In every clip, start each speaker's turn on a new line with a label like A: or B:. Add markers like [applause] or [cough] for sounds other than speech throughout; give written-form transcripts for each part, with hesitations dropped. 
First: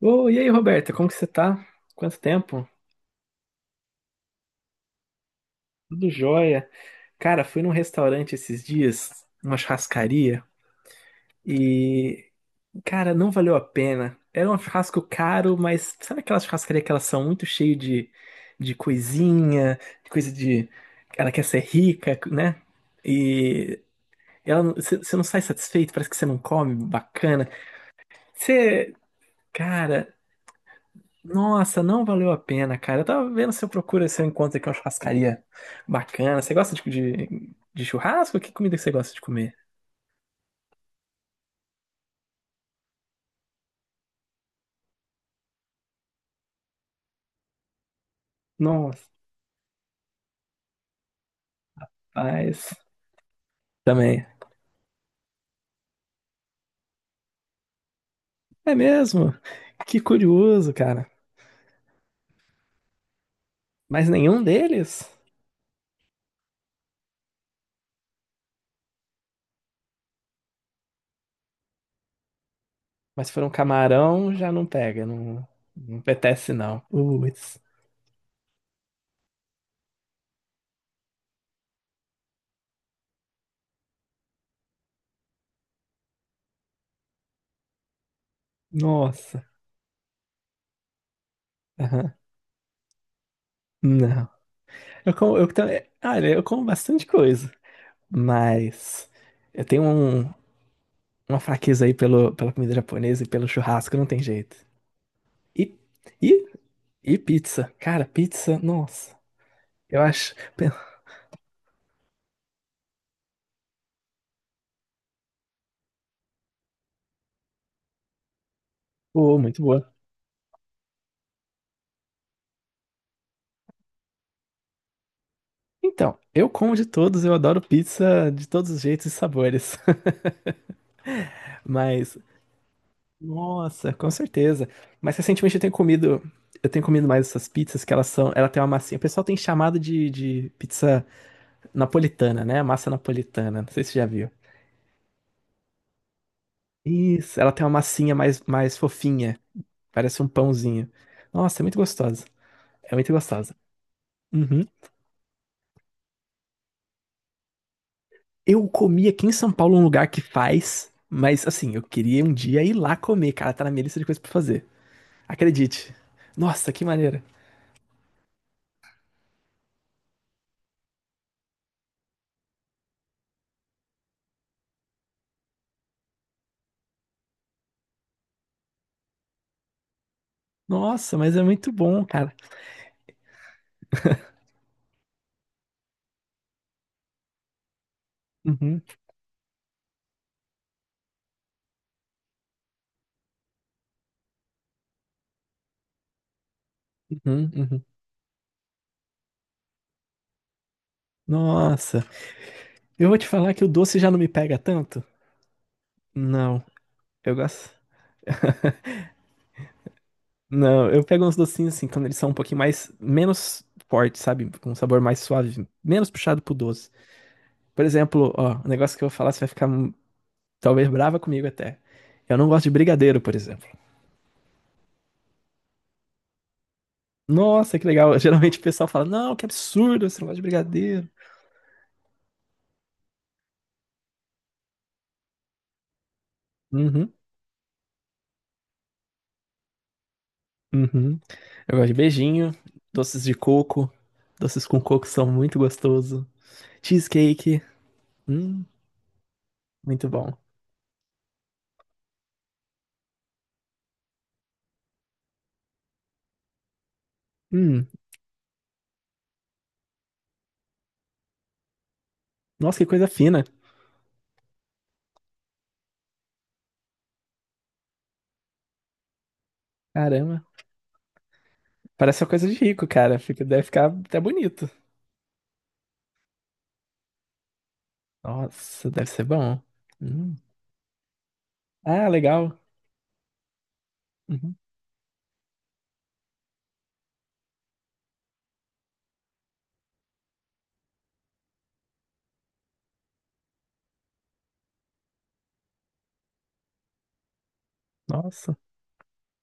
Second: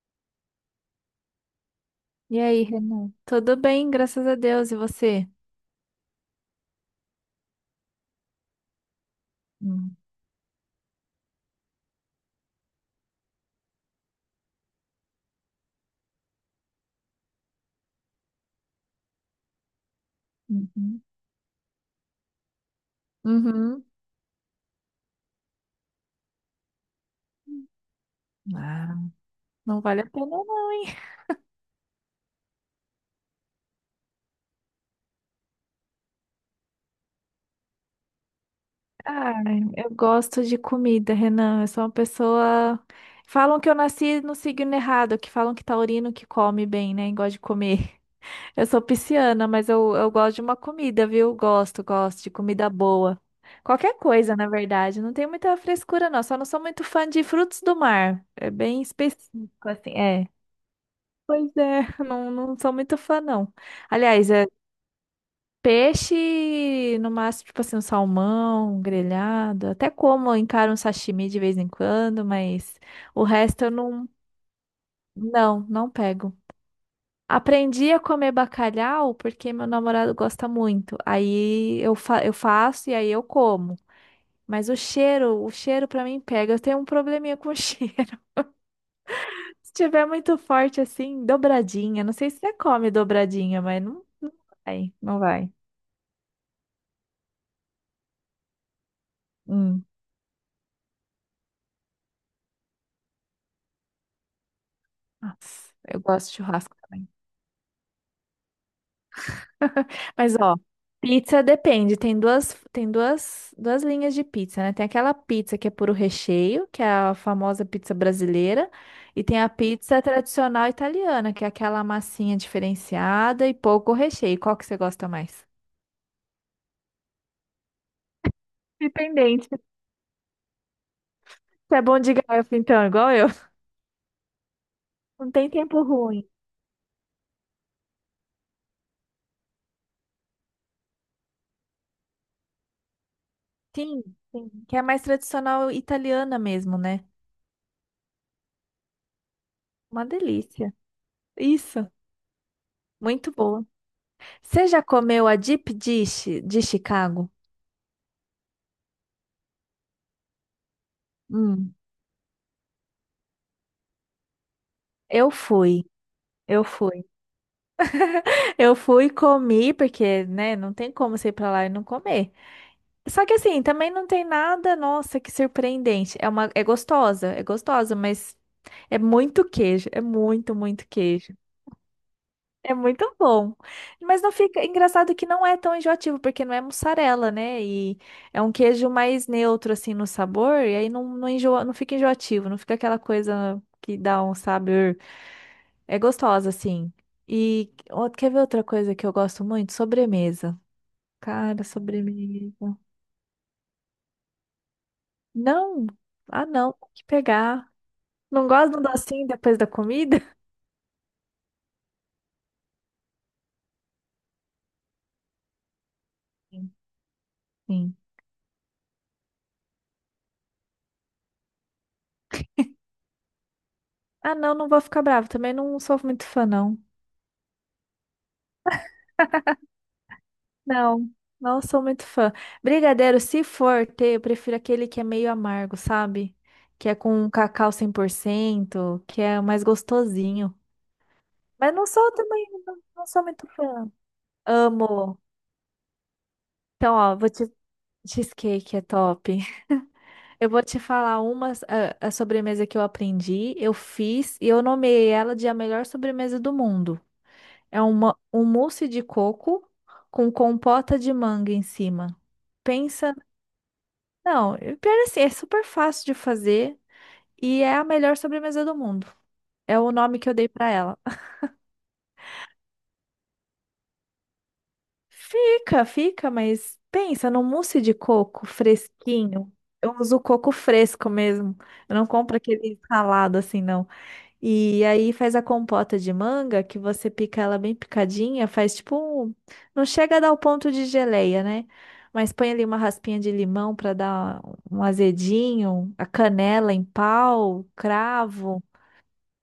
A: Ô, e aí, Roberta, como que você tá? Quanto
B: E aí,
A: tempo?
B: Renan? Tudo bem, graças a Deus. E você?
A: Tudo jóia. Cara, fui num restaurante esses dias, uma
B: Hum.
A: churrascaria, e, cara, não valeu a pena. Era um churrasco caro, mas sabe aquelas churrascarias que elas são muito cheias de coisinha, de coisa de.
B: Uhum.
A: Ela quer ser rica, né? E
B: Uhum.
A: ela, você não sai satisfeito, parece que você não come bacana. Você.
B: Ah, não vale a
A: Cara,
B: pena não, hein?
A: nossa, não valeu a pena, cara. Eu tava vendo se eu procuro, se eu encontro aqui uma churrascaria bacana. Você gosta de, de churrasco? Que comida que você gosta de
B: Ah,
A: comer?
B: eu gosto de comida, Renan. Eu sou uma pessoa. Falam que eu nasci no signo errado, que falam que taurino que come bem, né? E gosta de comer. [laughs] Eu sou
A: Nossa,
B: pisciana, mas eu gosto de uma comida, viu? Gosto de comida
A: paz.
B: boa. Qualquer
A: Também.
B: coisa, na verdade. Não tem muita frescura, não. Só não sou muito fã de frutos do mar. É
A: É
B: bem
A: mesmo?
B: específico, assim.
A: Que
B: É.
A: curioso, cara.
B: Pois é, não, não sou muito fã, não.
A: Mas
B: Aliás,
A: nenhum
B: é
A: deles?
B: peixe, no máximo, tipo assim, um salmão, um grelhado. Até como, eu encaro um sashimi de vez em quando, mas o
A: Mas se for um
B: resto eu não,
A: camarão, já não pega. Não,
B: não, não
A: não
B: pego.
A: apetece, não. Putz.
B: Aprendi a comer bacalhau porque meu namorado gosta muito. Aí eu faço e aí eu como. Mas o cheiro pra mim pega. Eu tenho um probleminha com [laughs] cheiro.
A: Nossa.
B: Se tiver muito forte assim, dobradinha.
A: Aham.
B: Não sei se você come dobradinha, mas não,
A: Não.
B: não vai,
A: Eu
B: não
A: como,
B: vai.
A: olha, eu como bastante coisa. Mas eu tenho
B: Hum,
A: um. Uma fraqueza aí pelo, pela comida japonesa e pelo churrasco, não tem jeito.
B: Nossa,
A: E,
B: eu gosto de
A: e,
B: churrasco também.
A: e pizza. Cara, pizza, nossa.
B: [laughs]
A: Eu acho.
B: Mas ó,
A: [laughs]
B: pizza depende. Tem duas linhas de pizza, né? Tem aquela pizza que é puro recheio, que é a famosa pizza brasileira, e
A: Oh,
B: tem a
A: muito boa.
B: pizza tradicional italiana, que é aquela massinha diferenciada e pouco recheio. Qual que você gosta mais?
A: Então, eu como de todos, eu adoro pizza de todos os jeitos e
B: Dependente.
A: sabores. [laughs]
B: Você é bom de
A: Mas,
B: garfo, então, igual eu. [laughs]
A: nossa, com certeza. Mas
B: Não tem
A: recentemente eu tenho
B: tempo
A: comido.
B: ruim.
A: Eu tenho comido mais essas pizzas que elas são. Ela tem uma massinha. O pessoal tem chamado de pizza napolitana, né? Massa napolitana. Não sei se você
B: Sim,
A: já viu.
B: sim. Que é mais tradicional italiana mesmo, né?
A: Isso, ela tem uma massinha mais, mais fofinha.
B: Uma
A: Parece um
B: delícia.
A: pãozinho. Nossa, é muito
B: Isso,
A: gostosa. É muito
B: muito
A: gostosa.
B: boa.
A: Uhum.
B: Você já comeu a deep dish de Chicago?
A: Eu comi aqui em São Paulo um lugar que faz, mas assim,
B: Hum,
A: eu queria um dia ir lá comer, cara. Tá na minha lista de coisas pra fazer.
B: eu fui,
A: Acredite.
B: eu
A: Nossa, que
B: fui. [laughs]
A: maneira.
B: Eu fui, comi, porque, né, não tem como você ir pra lá e não comer. Só que assim, também não tem nada, nossa, que surpreendente. É gostosa, é gostosa, mas é muito queijo, é muito, muito
A: Nossa,
B: queijo.
A: mas é muito bom, cara.
B: É muito bom. Mas não fica. Engraçado que não é tão enjoativo, porque não é mussarela, né? E é um
A: Uhum,
B: queijo mais neutro, assim, no sabor. E aí não, não enjoa, não fica enjoativo, não fica aquela coisa que dá um sabor. É gostosa, assim.
A: uhum,
B: E
A: uhum.
B: ó, quer ver outra coisa que eu gosto muito? Sobremesa. Cara,
A: Nossa,
B: sobremesa.
A: eu vou te falar que o doce já não me pega tanto.
B: Não. Ah,
A: Não,
B: não. Tem que
A: eu
B: pegar.
A: gosto.
B: Não gosto de um docinho depois da comida?
A: Não, eu pego uns docinhos assim, quando eles são um pouquinho mais, menos fortes, sabe? Com um sabor mais suave, menos puxado pro
B: Sim.
A: doce. Por
B: Sim.
A: exemplo, ó, o negócio que eu vou falar, você vai ficar talvez brava comigo até. Eu não gosto de brigadeiro, por exemplo.
B: Ah, não, não vou ficar bravo. Também não sou muito fã, não.
A: Nossa, que legal. [laughs] Geralmente o pessoal fala: não, que absurdo, você não gosta de
B: Não,
A: brigadeiro.
B: não sou muito fã. Brigadeiro, se for ter, eu prefiro aquele que é meio amargo, sabe? Que é
A: Uhum,
B: com cacau 100%, que é mais gostosinho.
A: uhum.
B: Mas
A: Eu
B: não
A: gosto de
B: sou também,
A: beijinho,
B: não, não sou
A: doces de
B: muito
A: coco.
B: fã.
A: Doces com coco
B: Amo.
A: são muito gostoso.
B: Então, ó, vou te...
A: Cheesecake. Hum,
B: Cheesecake é top.
A: muito bom.
B: [laughs] Eu vou te falar a sobremesa que eu aprendi, eu fiz e eu nomeei ela de a melhor sobremesa do mundo. É
A: Hum,
B: um mousse de coco com compota de manga em cima.
A: nossa, que coisa
B: Pensa.
A: fina.
B: Não, e pior assim, é super fácil de fazer e é a melhor sobremesa do mundo. É o nome que eu
A: Caramba.
B: dei pra ela.
A: Parece uma coisa de rico, cara. Fica, deve ficar até bonito.
B: Fica, fica, mas pensa no mousse de coco
A: Nossa, deve ser
B: fresquinho.
A: bom.
B: Eu uso
A: Hum.
B: coco fresco mesmo. Eu não
A: Ah,
B: compro
A: legal.
B: aquele ralado assim, não.
A: Uhum.
B: E aí faz a compota de manga, que você pica ela bem picadinha, faz tipo um... Não chega a dar o ponto de geleia, né? Mas põe ali uma raspinha de limão para dar um azedinho, a canela em pau,
A: Nossa,
B: cravo.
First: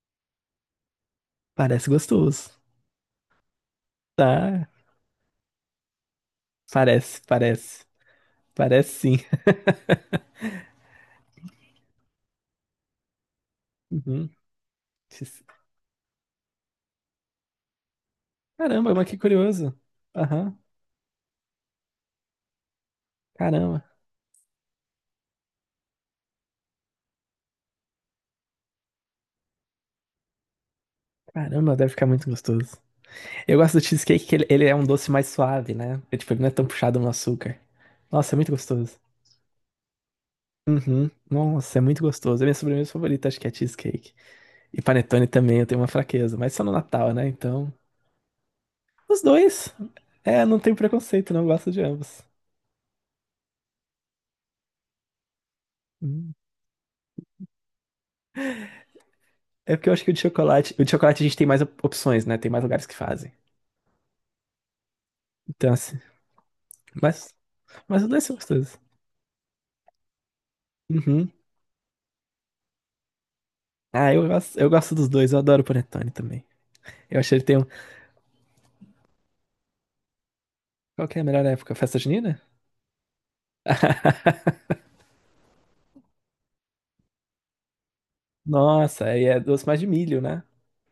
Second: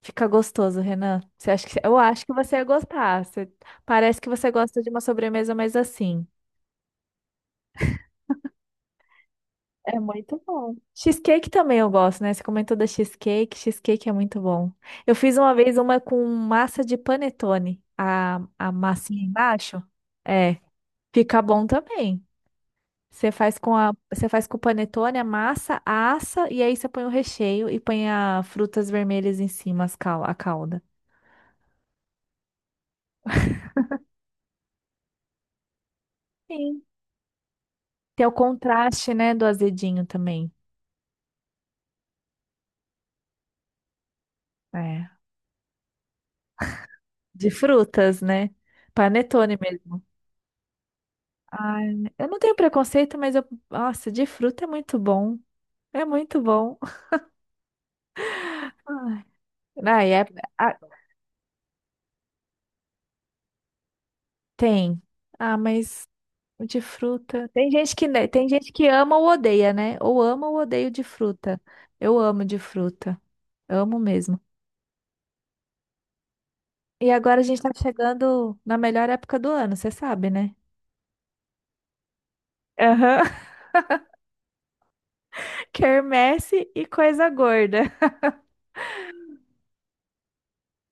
B: Fica gostoso, Renan. Você acha que...
A: parece
B: Eu acho que
A: gostoso.
B: você ia gostar. Você- Parece que você
A: Tá,
B: gosta de uma sobremesa mais assim.
A: parece, parece. Parece sim. [laughs]
B: É muito bom. Cheesecake também eu gosto, né? Você comentou da cheesecake. Cheesecake é
A: Uhum.
B: muito bom. Eu fiz uma vez uma com massa de panetone. A
A: Caramba, mas que
B: massinha
A: curioso.
B: embaixo.
A: Aham.
B: É. Fica bom também. Você faz com
A: Caramba.
B: a, você faz com o panetone, a massa, assa e aí você põe o recheio e põe as frutas vermelhas em cima, a calda.
A: Caramba, deve ficar muito gostoso. Eu gosto do cheesecake que ele é um doce mais suave, né? É, tipo, ele não é tão
B: Sim.
A: puxado no açúcar.
B: Tem o
A: Nossa, é muito gostoso.
B: contraste, né, do azedinho também.
A: Uhum. Nossa, é muito gostoso. É minha sobremesa favorita, acho que é cheesecake. E
B: É.
A: panetone também, eu tenho uma fraqueza, mas só no Natal, né?
B: De
A: Então,
B: frutas, né?
A: os
B: Panetone
A: dois.
B: mesmo.
A: É, não tenho preconceito, não eu gosto de
B: Ai,
A: ambos.
B: eu não tenho preconceito, mas eu. Nossa, de fruta é muito bom. É
A: Hum.
B: muito bom. Ai,
A: É porque eu acho que
B: ai, é- ah,
A: o de chocolate a gente tem mais opções, né? Tem mais lugares que fazem.
B: tem. Ah,
A: Então, assim,
B: mas o de
A: mas
B: fruta. Tem gente
A: Mas os
B: que,
A: dois
B: né,
A: são
B: tem gente
A: gostosos.
B: que ama ou odeia, né? Ou ama ou odeio de
A: Uhum.
B: fruta. Eu amo de fruta. Amo
A: Ah,
B: mesmo.
A: eu gosto dos dois, eu adoro o panetone também.
B: E
A: Eu achei
B: agora a
A: ele tem
B: gente
A: um.
B: tá chegando na melhor época do ano, você sabe, né?
A: Qual que é a melhor época? Festa junina?
B: Aham. [laughs] Quermesse e coisa gorda.
A: Nossa, aí é doce mais de milho, né?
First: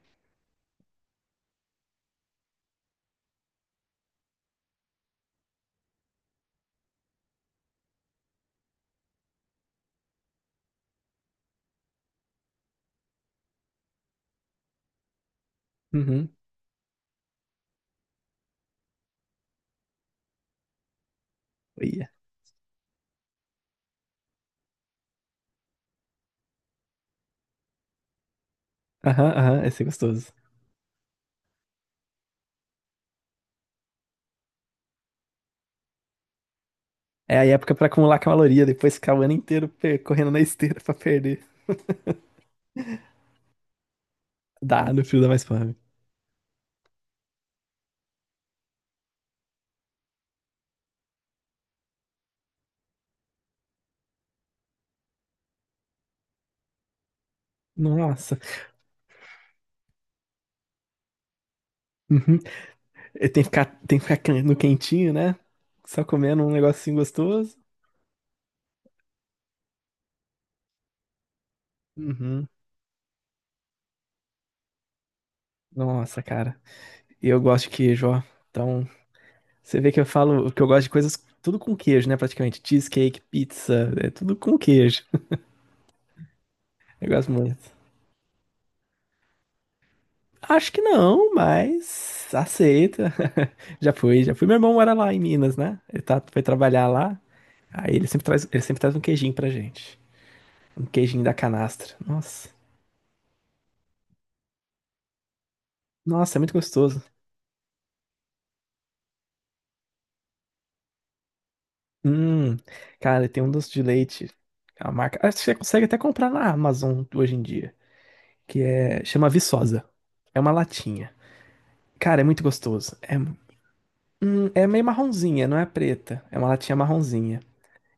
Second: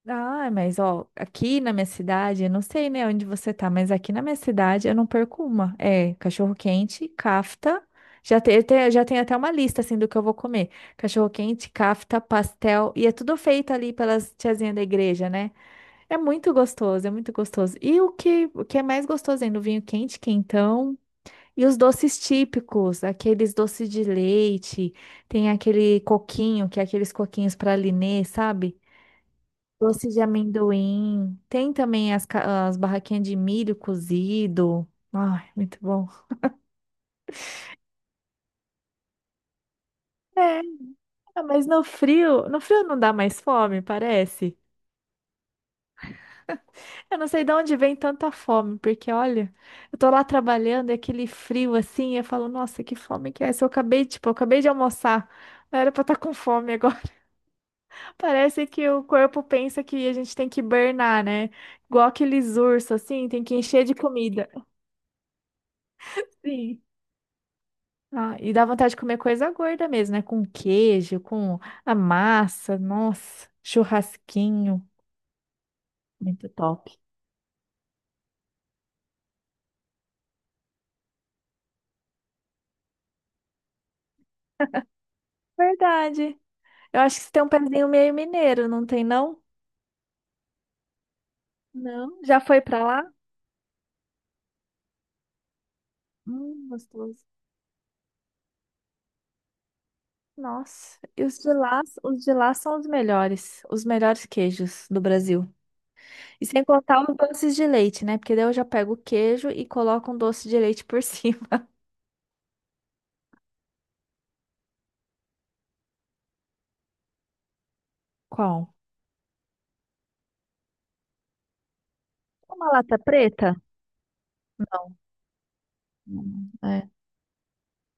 B: Ah, mas ó, aqui na minha cidade, eu não sei, né, onde você tá, mas aqui na minha cidade eu não perco uma. É, cachorro-quente, cafta. Já tem, já tem até uma lista assim do que eu vou comer. Cachorro-quente, cafta, pastel, e é tudo feito ali pelas tiazinhas da igreja, né? É
A: Uhum.
B: muito gostoso, é muito gostoso. E o que é mais gostoso ainda, o vinho quente, quentão, e os
A: Ia.
B: doces típicos, aqueles doces de leite, tem aquele coquinho, que é aqueles coquinhos para Linê, sabe?
A: Aham, aham, esse é
B: Doce de
A: gostoso.
B: amendoim. Tem também as barraquinhas de milho cozido. Ai, muito bom.
A: É a época pra acumular caloria, depois ficar o ano inteiro correndo na
B: É,
A: esteira pra perder.
B: ah, mas no frio não dá mais fome, parece.
A: Dá, no frio dá mais fome.
B: Eu não sei de onde vem tanta fome, porque olha, eu tô lá trabalhando, é aquele frio assim, e eu falo, nossa, que fome que é essa? Eu acabei, tipo, eu acabei de almoçar. Não era pra estar com fome agora. [laughs]
A: Nossa.
B: Parece que o corpo pensa que a gente tem que hibernar, né? Igual
A: Uhum.
B: aqueles ursos, assim,
A: E tem
B: tem
A: que
B: que
A: ficar,
B: encher de
A: tem que ficar
B: comida.
A: no quentinho, né? Só comendo um
B: Sim.
A: negocinho gostoso.
B: Ah, e dá vontade de comer coisa gorda mesmo, né? Com queijo, com a
A: Uhum.
B: massa, nossa, churrasquinho,
A: Nossa,
B: muito
A: cara.
B: top.
A: E eu gosto de queijo, ó. Então, você vê que eu falo que eu gosto de coisas tudo com queijo, né? Praticamente. Cheesecake, pizza, é tudo com queijo. [laughs]
B: Verdade. Eu
A: Eu
B: acho que
A: gosto
B: você tem um
A: muito.
B: pezinho meio mineiro, não tem não?
A: Acho que não,
B: Não.
A: mas
B: Já foi pra lá?
A: aceita. [laughs] Já fui, já fui. Meu irmão mora lá em Minas, né? Ele tá, foi
B: Hum,
A: trabalhar lá.
B: gostoso.
A: Aí ele sempre traz um queijinho pra gente. Um
B: Nossa,
A: queijinho
B: e
A: da
B: os de lá,
A: canastra.
B: os de
A: Nossa.
B: lá são os melhores queijos do Brasil.
A: Nossa, é
B: E
A: muito
B: sem contar
A: gostoso.
B: os doces de leite, né? Porque daí eu já pego o queijo e coloco um doce de leite por [laughs] cima.
A: Hum, cara, tem um doce de leite. A marca. Acho que você consegue até comprar na Amazon hoje em dia. Que
B: Qual?
A: é. Chama Viçosa. É uma latinha. Cara, é muito
B: Uma
A: gostoso.
B: lata
A: É,
B: preta?
A: hum, é meio
B: Não.
A: marronzinha, não é preta. É uma latinha
B: Não.
A: marronzinha.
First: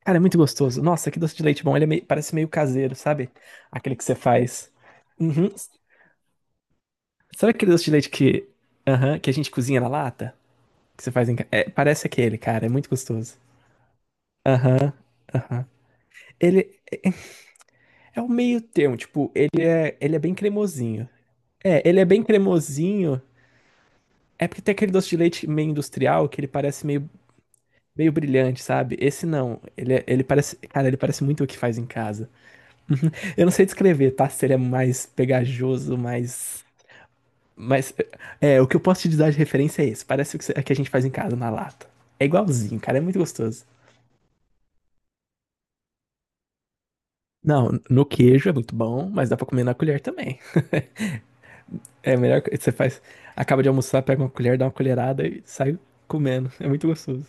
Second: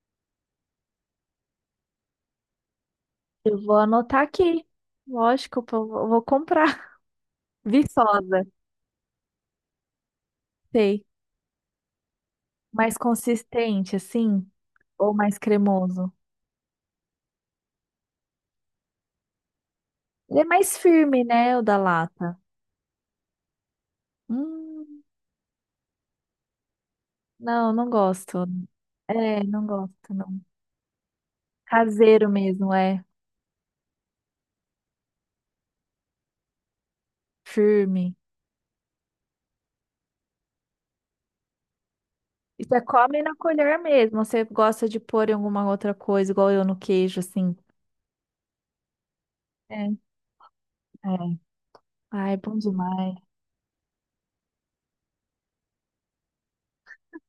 A: Cara, é muito gostoso. Nossa, que doce de leite bom. Ele é parece meio caseiro, sabe?
B: Eu vou
A: Aquele que você
B: anotar aqui.
A: faz. Uhum.
B: Lógico, pô, eu vou comprar. [laughs]
A: Sabe aquele doce de leite
B: Viçosa,
A: que, aham, que a gente cozinha na lata? Que
B: sei.
A: você faz em casa? Parece aquele, cara. É muito
B: Mais
A: gostoso.
B: consistente, assim?
A: Aham,
B: Ou mais
A: aham.
B: cremoso?
A: Ele é o meio termo, tipo, ele é bem
B: Ele é mais
A: cremosinho.
B: firme, né? O da
A: É, ele é bem
B: lata.
A: cremosinho. É porque tem aquele
B: Hum,
A: doce de leite meio industrial que ele parece meio,
B: não, não
A: meio
B: gosto.
A: brilhante, sabe? Esse
B: É,
A: não.
B: não gosto,
A: Ele
B: não.
A: parece, cara, ele parece muito o que faz em
B: Caseiro
A: casa.
B: mesmo, é.
A: Eu não sei descrever, tá? Seria mais pegajoso, mais. Mas
B: Firme.
A: é, o que eu posso te dar de referência é esse. Parece o que a que a gente faz em casa, na lata. É
B: E
A: igualzinho,
B: você
A: cara, é muito
B: come na
A: gostoso.
B: colher mesmo. Você gosta de pôr em alguma outra coisa, igual eu no queijo, assim.
A: Não, no queijo é muito bom, mas dá pra comer na
B: É.
A: colher também.
B: É.
A: É a
B: Ai,
A: melhor que
B: bom
A: você faz.
B: demais.
A: Acaba de almoçar, pega uma colher, dá uma colherada e sai comendo. É muito gostoso.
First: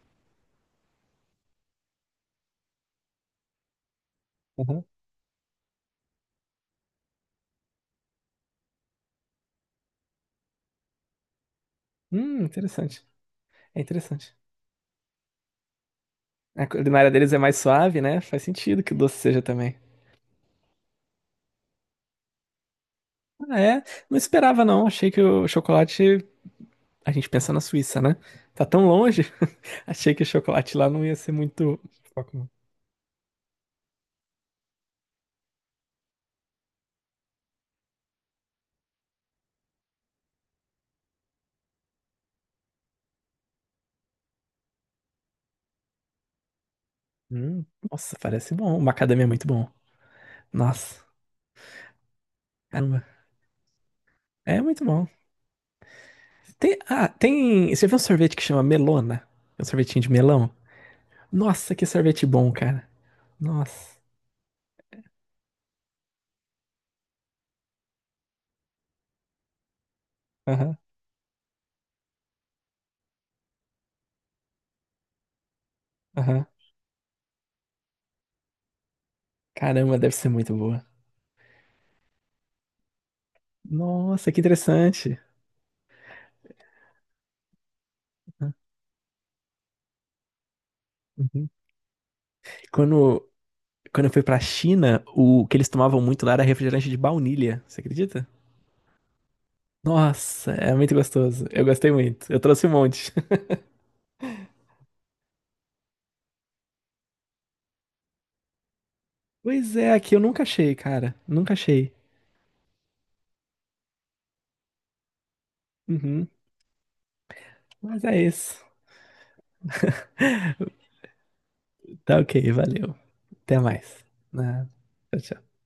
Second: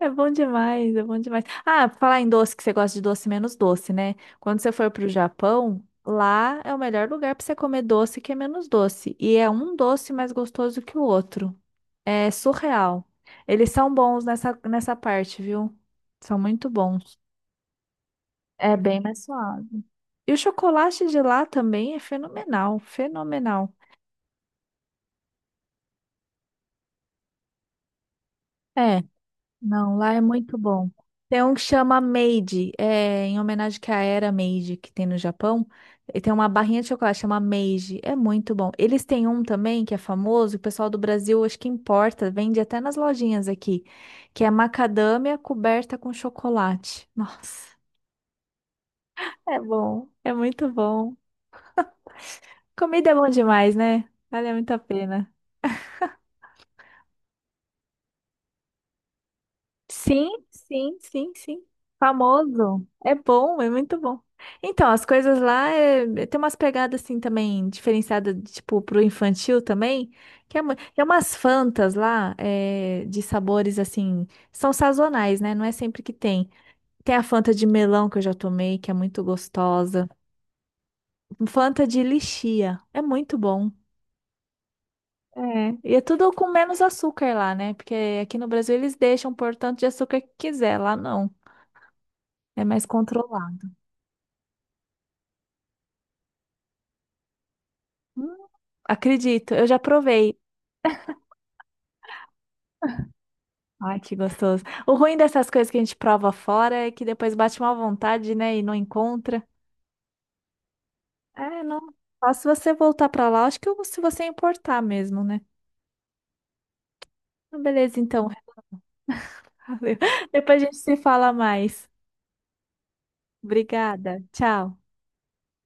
B: É bom demais, é bom demais. Ah, pra falar em doce, que você gosta de doce menos doce, né? Quando você
A: Uhum.
B: for pro Japão, lá é o melhor lugar pra você comer doce que é menos doce. E é um doce mais gostoso que o outro. É
A: Interessante.
B: surreal. Eles
A: É
B: são bons
A: interessante.
B: nessa parte, viu? São
A: A
B: muito
A: culinária
B: bons.
A: deles é mais suave, né? Faz
B: É
A: sentido que o
B: bem
A: doce
B: mais
A: seja
B: suave.
A: também.
B: E o chocolate de lá também é fenomenal,
A: Ah,
B: fenomenal.
A: é? Não esperava, não. Achei que o chocolate a gente pensa na Suíça, né? Tá tão
B: É.
A: longe. [laughs]
B: Não, lá
A: Achei
B: é
A: que o
B: muito
A: chocolate
B: bom.
A: lá não ia ser
B: Tem um que
A: muito.
B: chama
A: Foco, não.
B: Made, é, em homenagem que à era Meiji que tem no Japão. E tem uma barrinha de chocolate chama Meiji, é muito bom. Eles têm um também que é famoso, o pessoal do Brasil acho que importa, vende até nas lojinhas aqui, que é macadâmia coberta com chocolate.
A: Hum,
B: Nossa,
A: nossa, parece bom. O macadamia é muito
B: é
A: bom.
B: bom, é muito
A: Nossa,
B: bom.
A: caramba.
B: Comida é bom demais, né? Vale
A: É
B: muito a
A: muito bom.
B: pena.
A: Tem, ah, tem. Você viu um sorvete que chama melona? É um sorvetinho de
B: Sim,
A: melão?
B: sim, sim, sim.
A: Nossa, que sorvete bom, cara.
B: Famoso. É bom, é
A: Nossa.
B: muito bom. Então, as coisas lá é, tem umas pegadas assim também, diferenciadas, tipo, pro infantil também, que é,
A: Aham,
B: tem umas fantas lá é, de sabores assim, são sazonais, né? Não é sempre que
A: aham.
B: tem. Tem a Fanta de melão que eu já tomei, que é muito
A: Caramba,
B: gostosa.
A: deve ser muito boa.
B: Fanta de lichia, é muito bom.
A: Nossa, que interessante.
B: É, e é tudo com menos açúcar lá, né? Porque aqui no Brasil eles deixam por tanto de açúcar que quiser, lá não.
A: Uhum.
B: É mais
A: Quando,
B: controlado.
A: quando eu fui pra China, o que eles tomavam muito lá era refrigerante de baunilha. Você acredita?
B: Hum, acredito, eu já provei.
A: Nossa, é muito gostoso. Eu gostei muito. Eu trouxe um monte. [laughs]
B: Ai, que gostoso. O ruim dessas coisas que a gente prova fora é que depois bate uma vontade, né, e não encontra.
A: Pois é, aqui eu nunca achei, cara. Nunca
B: É, não.
A: achei.
B: Só se você voltar pra lá, acho que se você importar mesmo, né?
A: Uhum.
B: Ah, beleza,
A: Mas é
B: então. [laughs]
A: isso.
B: Valeu. Depois a gente se fala mais.
A: Tá ok, valeu. Até mais.
B: Obrigada.
A: Né?
B: Tchau.
A: Tchau, tchau.